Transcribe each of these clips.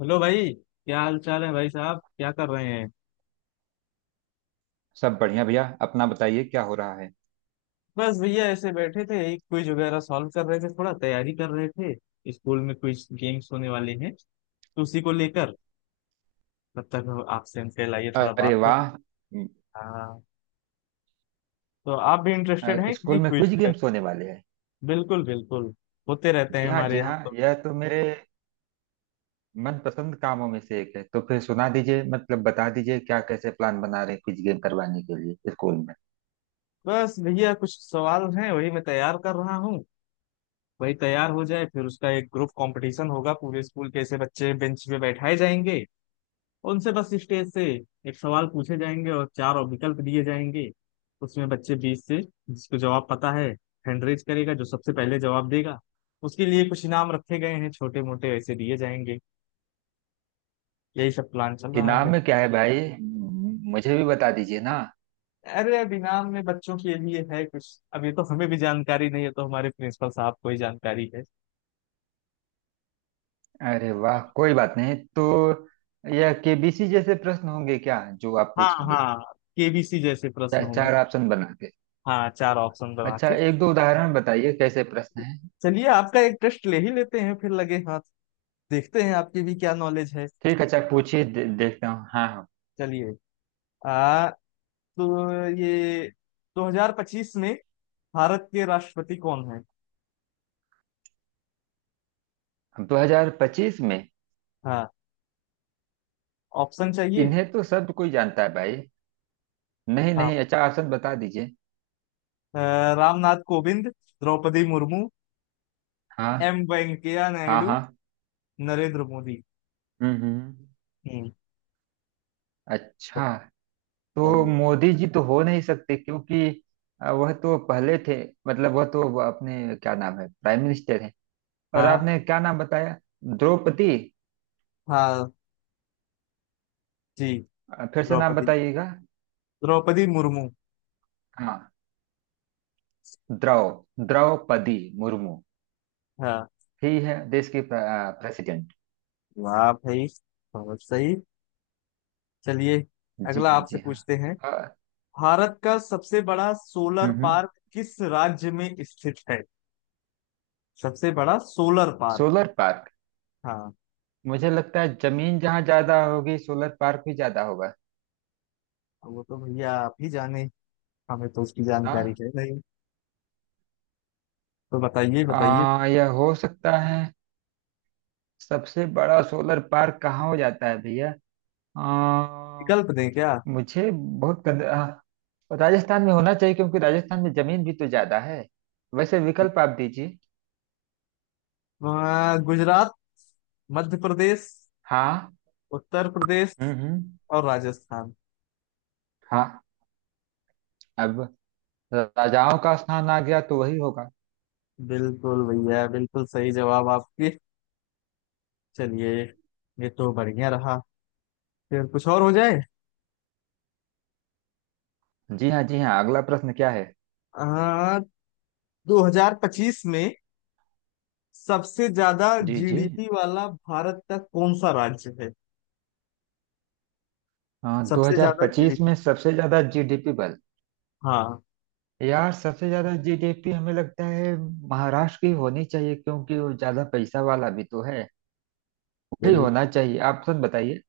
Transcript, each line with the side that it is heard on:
left: Hello भाई। क्या हाल चाल है भाई साहब? क्या कर रहे हैं?
right: सब बढ़िया भैया। अपना बताइए, क्या हो रहा है?
left: बस भैया ऐसे बैठे थे, एक क्विज वगैरह सॉल्व कर रहे थे, थोड़ा तैयारी कर रहे थे। स्कूल में क्विज गेम्स होने वाले हैं, तो उसी को लेकर तब तक आपसे हम कल आइए थोड़ा बात
right: अरे
left: हो।
right: वाह!
left: हाँ। तो आप भी इंटरेस्टेड हैं कि
right: स्कूल
left: नहीं
right: में कुछ
left: क्विज में?
right: गेम्स होने वाले हैं।
left: बिल्कुल बिल्कुल, होते रहते हैं
right: जी हाँ,
left: हमारे
right: जी
left: यहाँ
right: हाँ,
left: तो।
right: यह तो मेरे मनपसंद कामों में से एक है। तो फिर सुना दीजिए, मतलब बता दीजिए, क्या कैसे प्लान बना रहे हैं कुछ गेम करवाने के लिए स्कूल में?
left: बस भैया कुछ सवाल हैं, वही मैं तैयार कर रहा हूँ। वही तैयार हो जाए, फिर उसका एक ग्रुप कंपटीशन होगा। पूरे स्कूल के ऐसे बच्चे बेंच पे बैठाए जाएंगे, उनसे बस स्टेज से एक सवाल पूछे जाएंगे और चार विकल्प दिए जाएंगे। उसमें बच्चे 20 से जिसको जवाब पता है हैंड रेज करेगा। जो सबसे पहले जवाब देगा उसके लिए कुछ इनाम रखे गए हैं, छोटे मोटे ऐसे दिए जाएंगे। यही सब प्लान चल रहा
right: इनाम
left: है।
right: में क्या है भाई? मुझे भी बता दीजिए ना।
left: अरे, अब इनाम में बच्चों के लिए है कुछ। अब ये तो हमें भी जानकारी नहीं है, तो हमारे प्रिंसिपल साहब को ही जानकारी है।
right: अरे वाह, कोई बात नहीं। तो यह केबीसी जैसे प्रश्न होंगे क्या, जो आप
left: हाँ
right: पूछेंगे?
left: हाँ, केबीसी जैसे प्रश्न होंगे।
right: चार ऑप्शन बना के?
left: हाँ, चार ऑप्शन बना
right: अच्छा,
left: के।
right: एक दो उदाहरण बताइए, कैसे प्रश्न है।
left: चलिए, आपका एक टेस्ट ले ही लेते हैं फिर लगे हाथ। देखते हैं आपकी भी क्या नॉलेज है।
right: ठीक है, अच्छा पूछिए, देखता हूँ। हाँ हाँ।
left: चलिए। आ, तो ये 2025 में भारत के राष्ट्रपति कौन है?
right: 2025 में?
left: हाँ। ऑप्शन चाहिए?
right: इन्हें तो सब कोई जानता है भाई। नहीं
left: हाँ।
right: नहीं, अच्छा ऑप्शन बता दीजिए।
left: अ, रामनाथ कोविंद, द्रौपदी मुर्मू,
right: हाँ।
left: एम वेंकैया
right: हाँ
left: नायडू,
right: हाँ।
left: नरेंद्र मोदी।
right: हम्म।
left: हम्म।
right: अच्छा। तो
left: चाहिए?
right: मोदी जी तो हो नहीं सकते क्योंकि वह तो पहले थे। मतलब वह तो वो अपने क्या नाम है, प्राइम मिनिस्टर हैं। और
left: हाँ।
right: आपने क्या नाम बताया? द्रौपदी।
left: हाँ जी।
right: फिर से नाम
left: द्रौपदी।
right: बताइएगा।
left: द्रौपदी मुर्मू।
right: हाँ। द्रौ द्रौपदी मुर्मू
left: हाँ।
right: ही है देश के प्रेसिडेंट।
left: वाह भाई, बहुत सही। चलिए,
right: जी
left: अगला
right: हाँ,
left: आपसे
right: जी
left: पूछते हैं।
right: हाँ।
left: भारत का सबसे बड़ा
right: हम्म
left: सोलर
right: हम्म।
left: पार्क किस राज्य में स्थित है? सबसे बड़ा सोलर पार्क।
right: Solar park.
left: हाँ।
right: मुझे लगता है जमीन जहाँ ज्यादा होगी, सोलर पार्क भी ज्यादा होगा।
left: वो तो भैया आप ही जाने, हमें तो उसकी
right: ना।
left: जानकारी है नहीं। तो बताइए बताइए।
right: यह हो सकता है। सबसे बड़ा सोलर पार्क कहाँ हो जाता है भैया? आ,
left: विकल्प दें क्या?
right: मुझे बहुत राजस्थान में होना चाहिए, क्योंकि राजस्थान में जमीन भी तो ज्यादा है। वैसे विकल्प आप दीजिए।
left: वहाँ गुजरात, मध्य प्रदेश,
right: हाँ।
left: उत्तर प्रदेश
right: हम्म।
left: और राजस्थान।
right: हाँ। अब राजाओं का स्थान आ गया, तो वही होगा।
left: बिल्कुल भैया, बिल्कुल सही जवाब आपके। चलिए, ये तो बढ़िया रहा। फिर कुछ और हो जाए।
right: जी हाँ, जी हाँ। अगला प्रश्न क्या है?
left: हाँ, 2025 में सबसे ज्यादा
right: जी जी।
left: जीडीपी वाला भारत का कौन सा राज्य है?
right: हाँ,
left: सबसे ज्यादा
right: 2025
left: जीडीपी।
right: में सबसे ज्यादा जीडीपी बल।
left: हाँ।
right: यार, सबसे ज्यादा जीडीपी हमें लगता है महाराष्ट्र की होनी चाहिए, क्योंकि वो ज्यादा पैसा वाला भी तो है। वही होना चाहिए, आप सब बताइए।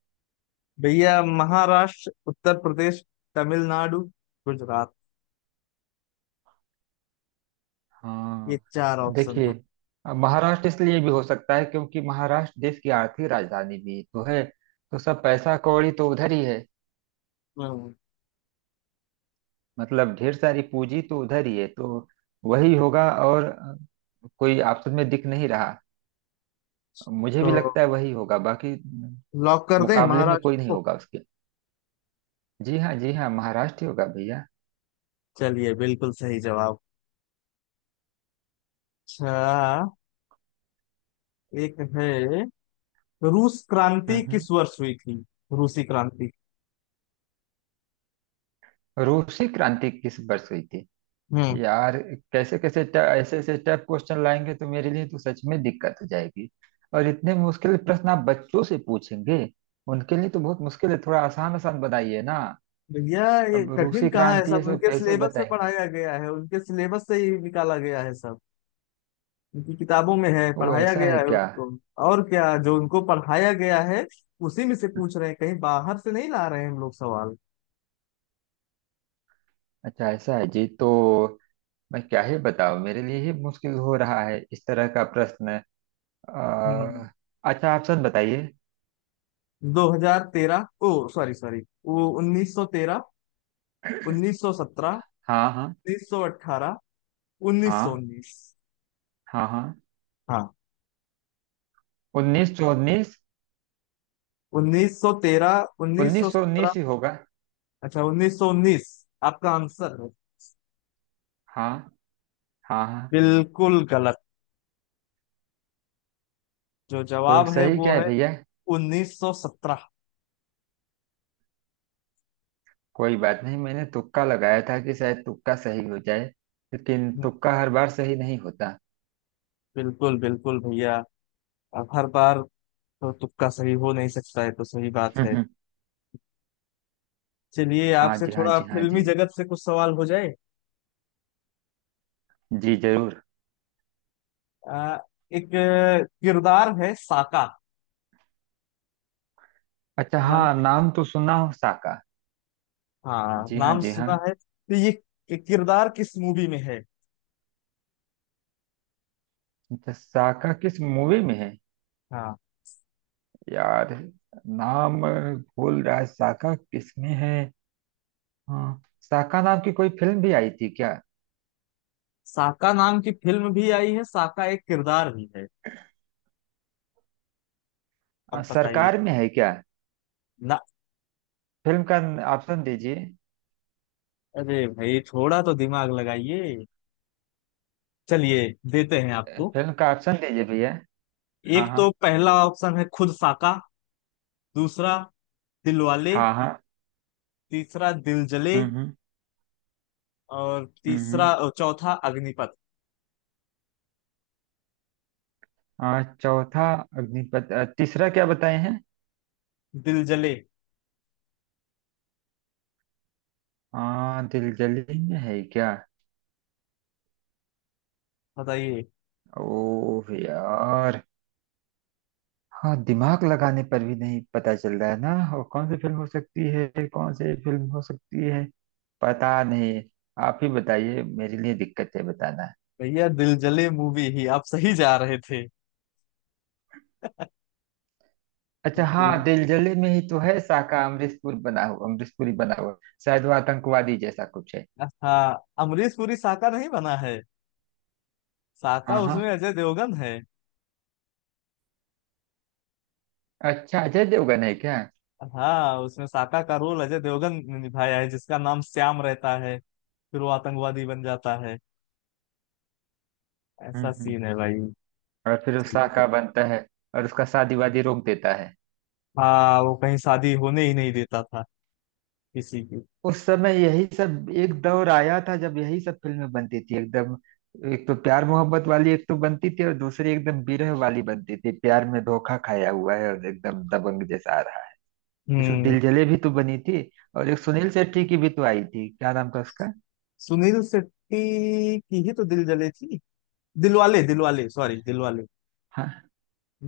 left: भैया महाराष्ट्र, उत्तर प्रदेश, तमिलनाडु, गुजरात, ये
right: हाँ।
left: चार ऑप्शन
right: देखिए,
left: है।
right: अब महाराष्ट्र इसलिए भी हो सकता है क्योंकि महाराष्ट्र देश की आर्थिक राजधानी भी तो है। तो सब पैसा कौड़ी तो उधर ही है।
left: हम्म।
right: मतलब ढेर सारी पूंजी तो उधर ही है, तो वही होगा। और कोई ऑप्शन में दिख नहीं रहा। मुझे
left: तो
right: भी लगता है वही होगा, बाकी
left: लॉक कर दें
right: मुकाबले में
left: महाराष्ट्र
right: कोई नहीं
left: को?
right: होगा उसके। जी हाँ, जी हाँ, महाराष्ट्र ही होगा भैया।
left: चलिए, बिल्कुल सही जवाब। अच्छा, एक है, रूस क्रांति
right: हम्म हम्म।
left: किस वर्ष हुई थी? रूसी क्रांति।
right: रूसी क्रांति किस वर्ष हुई थी?
left: हम्म।
right: यार, कैसे कैसे ट- ऐसे ऐसे टफ क्वेश्चन लाएंगे तो मेरे लिए तो सच में दिक्कत हो जाएगी। और इतने मुश्किल प्रश्न आप बच्चों से पूछेंगे? उनके लिए तो बहुत मुश्किल है, थोड़ा आसान आसान बताइए ना।
left: भैया, ये
right: अब
left: कठिन
right: रूसी
left: कहाँ है?
right: क्रांति
left: सब
right: ये सब
left: उनके
right: कैसे
left: सिलेबस में
right: बताएंगे?
left: पढ़ाया गया है, उनके सिलेबस से ही निकाला गया है सब। उनकी किताबों में है,
right: वो
left: पढ़ाया
right: ऐसा
left: गया
right: है
left: है
right: क्या?
left: उनको। और क्या, जो उनको पढ़ाया गया है उसी में से पूछ रहे हैं, कहीं बाहर से नहीं ला रहे हैं हम लोग सवाल।
right: अच्छा ऐसा है जी। तो मैं क्या ही बताऊं, मेरे लिए ही मुश्किल हो रहा है इस तरह का प्रश्न।
left: हम्म।
right: अ, अच्छा, आप सच बताइए।
left: 2013, ओ सॉरी सॉरी, वो 1913, 1917,
right: हाँ हाँ।
left: 1918,
right: हाँ।
left: 1919।
right: हाँ हाँ।
left: हाँ।
right: 1919।
left: 1913,
right: उन्नीस सौ
left: 1917।
right: उन्नीस ही होगा।
left: अच्छा, 1919 आपका आंसर है?
right: हाँ। हाँ हाँ।
left: बिल्कुल गलत। जो
right: तो
left: जवाब है
right: सही
left: वो
right: क्या है
left: है
right: भैया?
left: 1917।
right: कोई बात नहीं, मैंने तुक्का लगाया था कि शायद तुक्का सही हो जाए। लेकिन तुक्का हर बार सही नहीं होता।
left: बिल्कुल बिल्कुल भैया, आप हर बार तो तुक्का सही हो नहीं सकता है, तो सही बात है।
right: हम्म।
left: चलिए,
right: हाँ
left: आपसे
right: जी, हाँ
left: थोड़ा
right: जी, हाँ जी।
left: फिल्मी जगत से कुछ सवाल हो जाए।
right: जी जरूर।
left: आ, एक किरदार है साका।
right: अच्छा हाँ,
left: जानते हैं?
right: नाम तो सुना हो साका।
left: हाँ,
right: जी हाँ,
left: नाम
right: जी हाँ।
left: सुना है? तो ये किरदार किस मूवी में है?
right: अच्छा, साका किस मूवी में है?
left: हाँ।
right: यार, नाम भूल रहा है, साका किस में है। हाँ, शाखा नाम की कोई फिल्म भी आई थी क्या?
left: साका नाम की फिल्म भी आई है, साका एक किरदार भी है। अब बताइए
right: सरकार में है क्या
left: ना।
right: फिल्म का? ऑप्शन दीजिए।
left: अरे भाई, थोड़ा तो दिमाग लगाइए। चलिए, देते हैं आपको।
right: फिल्म का ऑप्शन दीजिए भैया। हाँ
left: एक तो
right: हाँ।
left: पहला ऑप्शन है खुद साका। दूसरा दिलवाले।
right: हाँ हाँ।
left: तीसरा दिल जले।
right: हम्म।
left: और
right: हम्म
left: तीसरा
right: हम्म।
left: और चौथा अग्निपथ।
right: चौथा अग्निपथ, तीसरा क्या बताए हैं?
left: दिल जले।
right: दिलजली में है क्या?
left: बताइए।
right: ओह यार। हाँ, दिमाग लगाने पर भी नहीं पता चल रहा है ना। और कौन सी फिल्म हो सकती है, कौन सी फिल्म हो सकती है? पता नहीं। आप ही बताइए, मेरे लिए दिक्कत है बताना।
left: भैया, दिल जले मूवी ही आप सही जा रहे थे।
right: अच्छा हाँ,
left: दिल,
right: दिलजले में ही तो है साका। अमरीशपुरी बना हुआ। शायद वो आतंकवादी जैसा कुछ है।
left: हाँ, अमरीश पुरी साका नहीं बना है। साका
right: हाँ हाँ।
left: उसमें अजय देवगन है।
right: अच्छा, अजय देवगन है क्या?
left: हाँ, उसमें साका का रोल अजय देवगन ने निभाया है, जिसका नाम श्याम रहता है। फिर वो आतंकवादी बन जाता है। ऐसा
right: हम्म।
left: सीन है भाई।
right: और फिर वो
left: चलिए।
right: साका बनता है, और उसका शादी वादी रोक देता है।
left: हाँ, वो कहीं शादी होने ही नहीं देता था, किसी की।
right: उस समय यही सब एक दौर आया था, जब यही सब फिल्में बनती थी एकदम। एक तो प्यार मोहब्बत वाली एक तो बनती थी, और दूसरी एकदम बिरह वाली बनती थी, प्यार में धोखा खाया हुआ है और एकदम दबंग जैसा आ रहा है। जैसे
left: हम्म।
right: दिलजले भी तो बनी थी। और एक सुनील शेट्टी की भी तो आई थी, क्या नाम था उसका?
left: सुनील शेट्टी की ही तो दिल जले थी। दिलवाले दिलवाले सॉरी दिलवाले।
right: हाँ।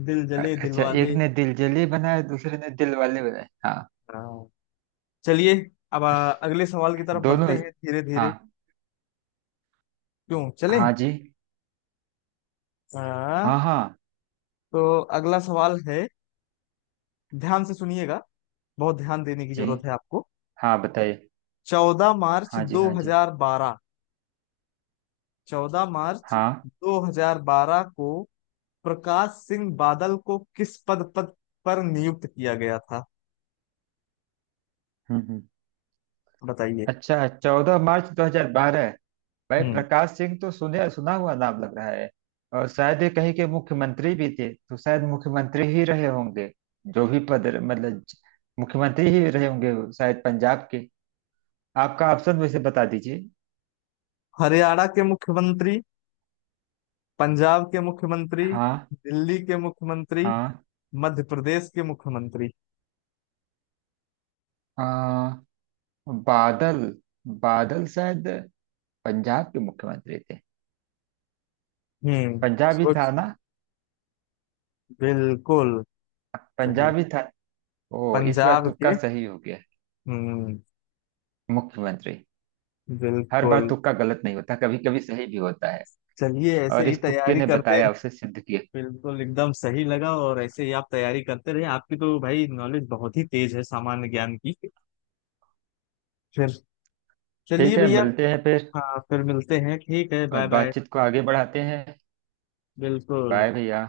left: दिल जले, दिल
right: अच्छा,
left: वाले।
right: एक ने दिल जले बनाए, दूसरे ने दिल वाले बनाए। हाँ।
left: हाँ। चलिए, अब अगले सवाल की तरफ बढ़ते
right: दोनों।
left: हैं धीरे
right: हाँ
left: धीरे। क्यों चलें?
right: हाँ। जी
left: हाँ,
right: हाँ। हाँ
left: तो अगला सवाल है, ध्यान से सुनिएगा, बहुत ध्यान देने की
right: जी
left: जरूरत है आपको।
right: हाँ। बताइए।
left: चौदह मार्च
right: हाँ जी,
left: दो
right: हाँ जी,
left: हजार बारह चौदह मार्च
right: हाँ।
left: दो हजार बारह को प्रकाश सिंह बादल को किस पद पद पर नियुक्त किया गया था?
right: हम्म।
left: बताइए।
right: अच्छा, 14 मार्च 2012। भाई
left: हम्म।
right: प्रकाश सिंह तो सुने सुना हुआ नाम लग रहा है। और शायद ये कहीं के मुख्यमंत्री भी थे, तो शायद मुख्यमंत्री ही रहे होंगे। जो भी पद, मतलब मुख्यमंत्री ही रहे होंगे, शायद पंजाब के। आपका ऑप्शन वैसे बता दीजिए।
left: हरियाणा के मुख्यमंत्री, पंजाब के मुख्यमंत्री,
right: हाँ।
left: दिल्ली के मुख्यमंत्री,
right: हाँ।
left: मध्य प्रदेश के मुख्यमंत्री।
right: हाँ। बादल, बादल शायद पंजाब के मुख्यमंत्री थे।
left: हम्म।
right: पंजाबी था
left: सोच।
right: ना।
left: बिल्कुल सही,
right: पंजाबी था। ओ, इस बार
left: पंजाब
right: तुक्का
left: के।
right: सही हो गया।
left: हम्म।
right: मुख्यमंत्री। हर बार
left: बिल्कुल।
right: तुक्का गलत नहीं होता, कभी कभी सही भी होता है।
left: चलिए, ऐसे
right: और
left: ही
right: इस तुक्के
left: तैयारी
right: ने
left: करते
right: बताया,
left: रह-
right: उसे सिद्ध किया।
left: बिल्कुल एकदम सही लगा, और ऐसे ही आप तैयारी करते रहे, आपकी तो भाई नॉलेज बहुत ही तेज है सामान्य ज्ञान की। फिर चलिए
right: ठीक है,
left: भैया।
right: मिलते हैं फिर।
left: हाँ, फिर मिलते हैं। ठीक है,
right: और
left: बाय बाय।
right: बातचीत को आगे बढ़ाते हैं।
left: बिल्कुल।
right: बाय भैया।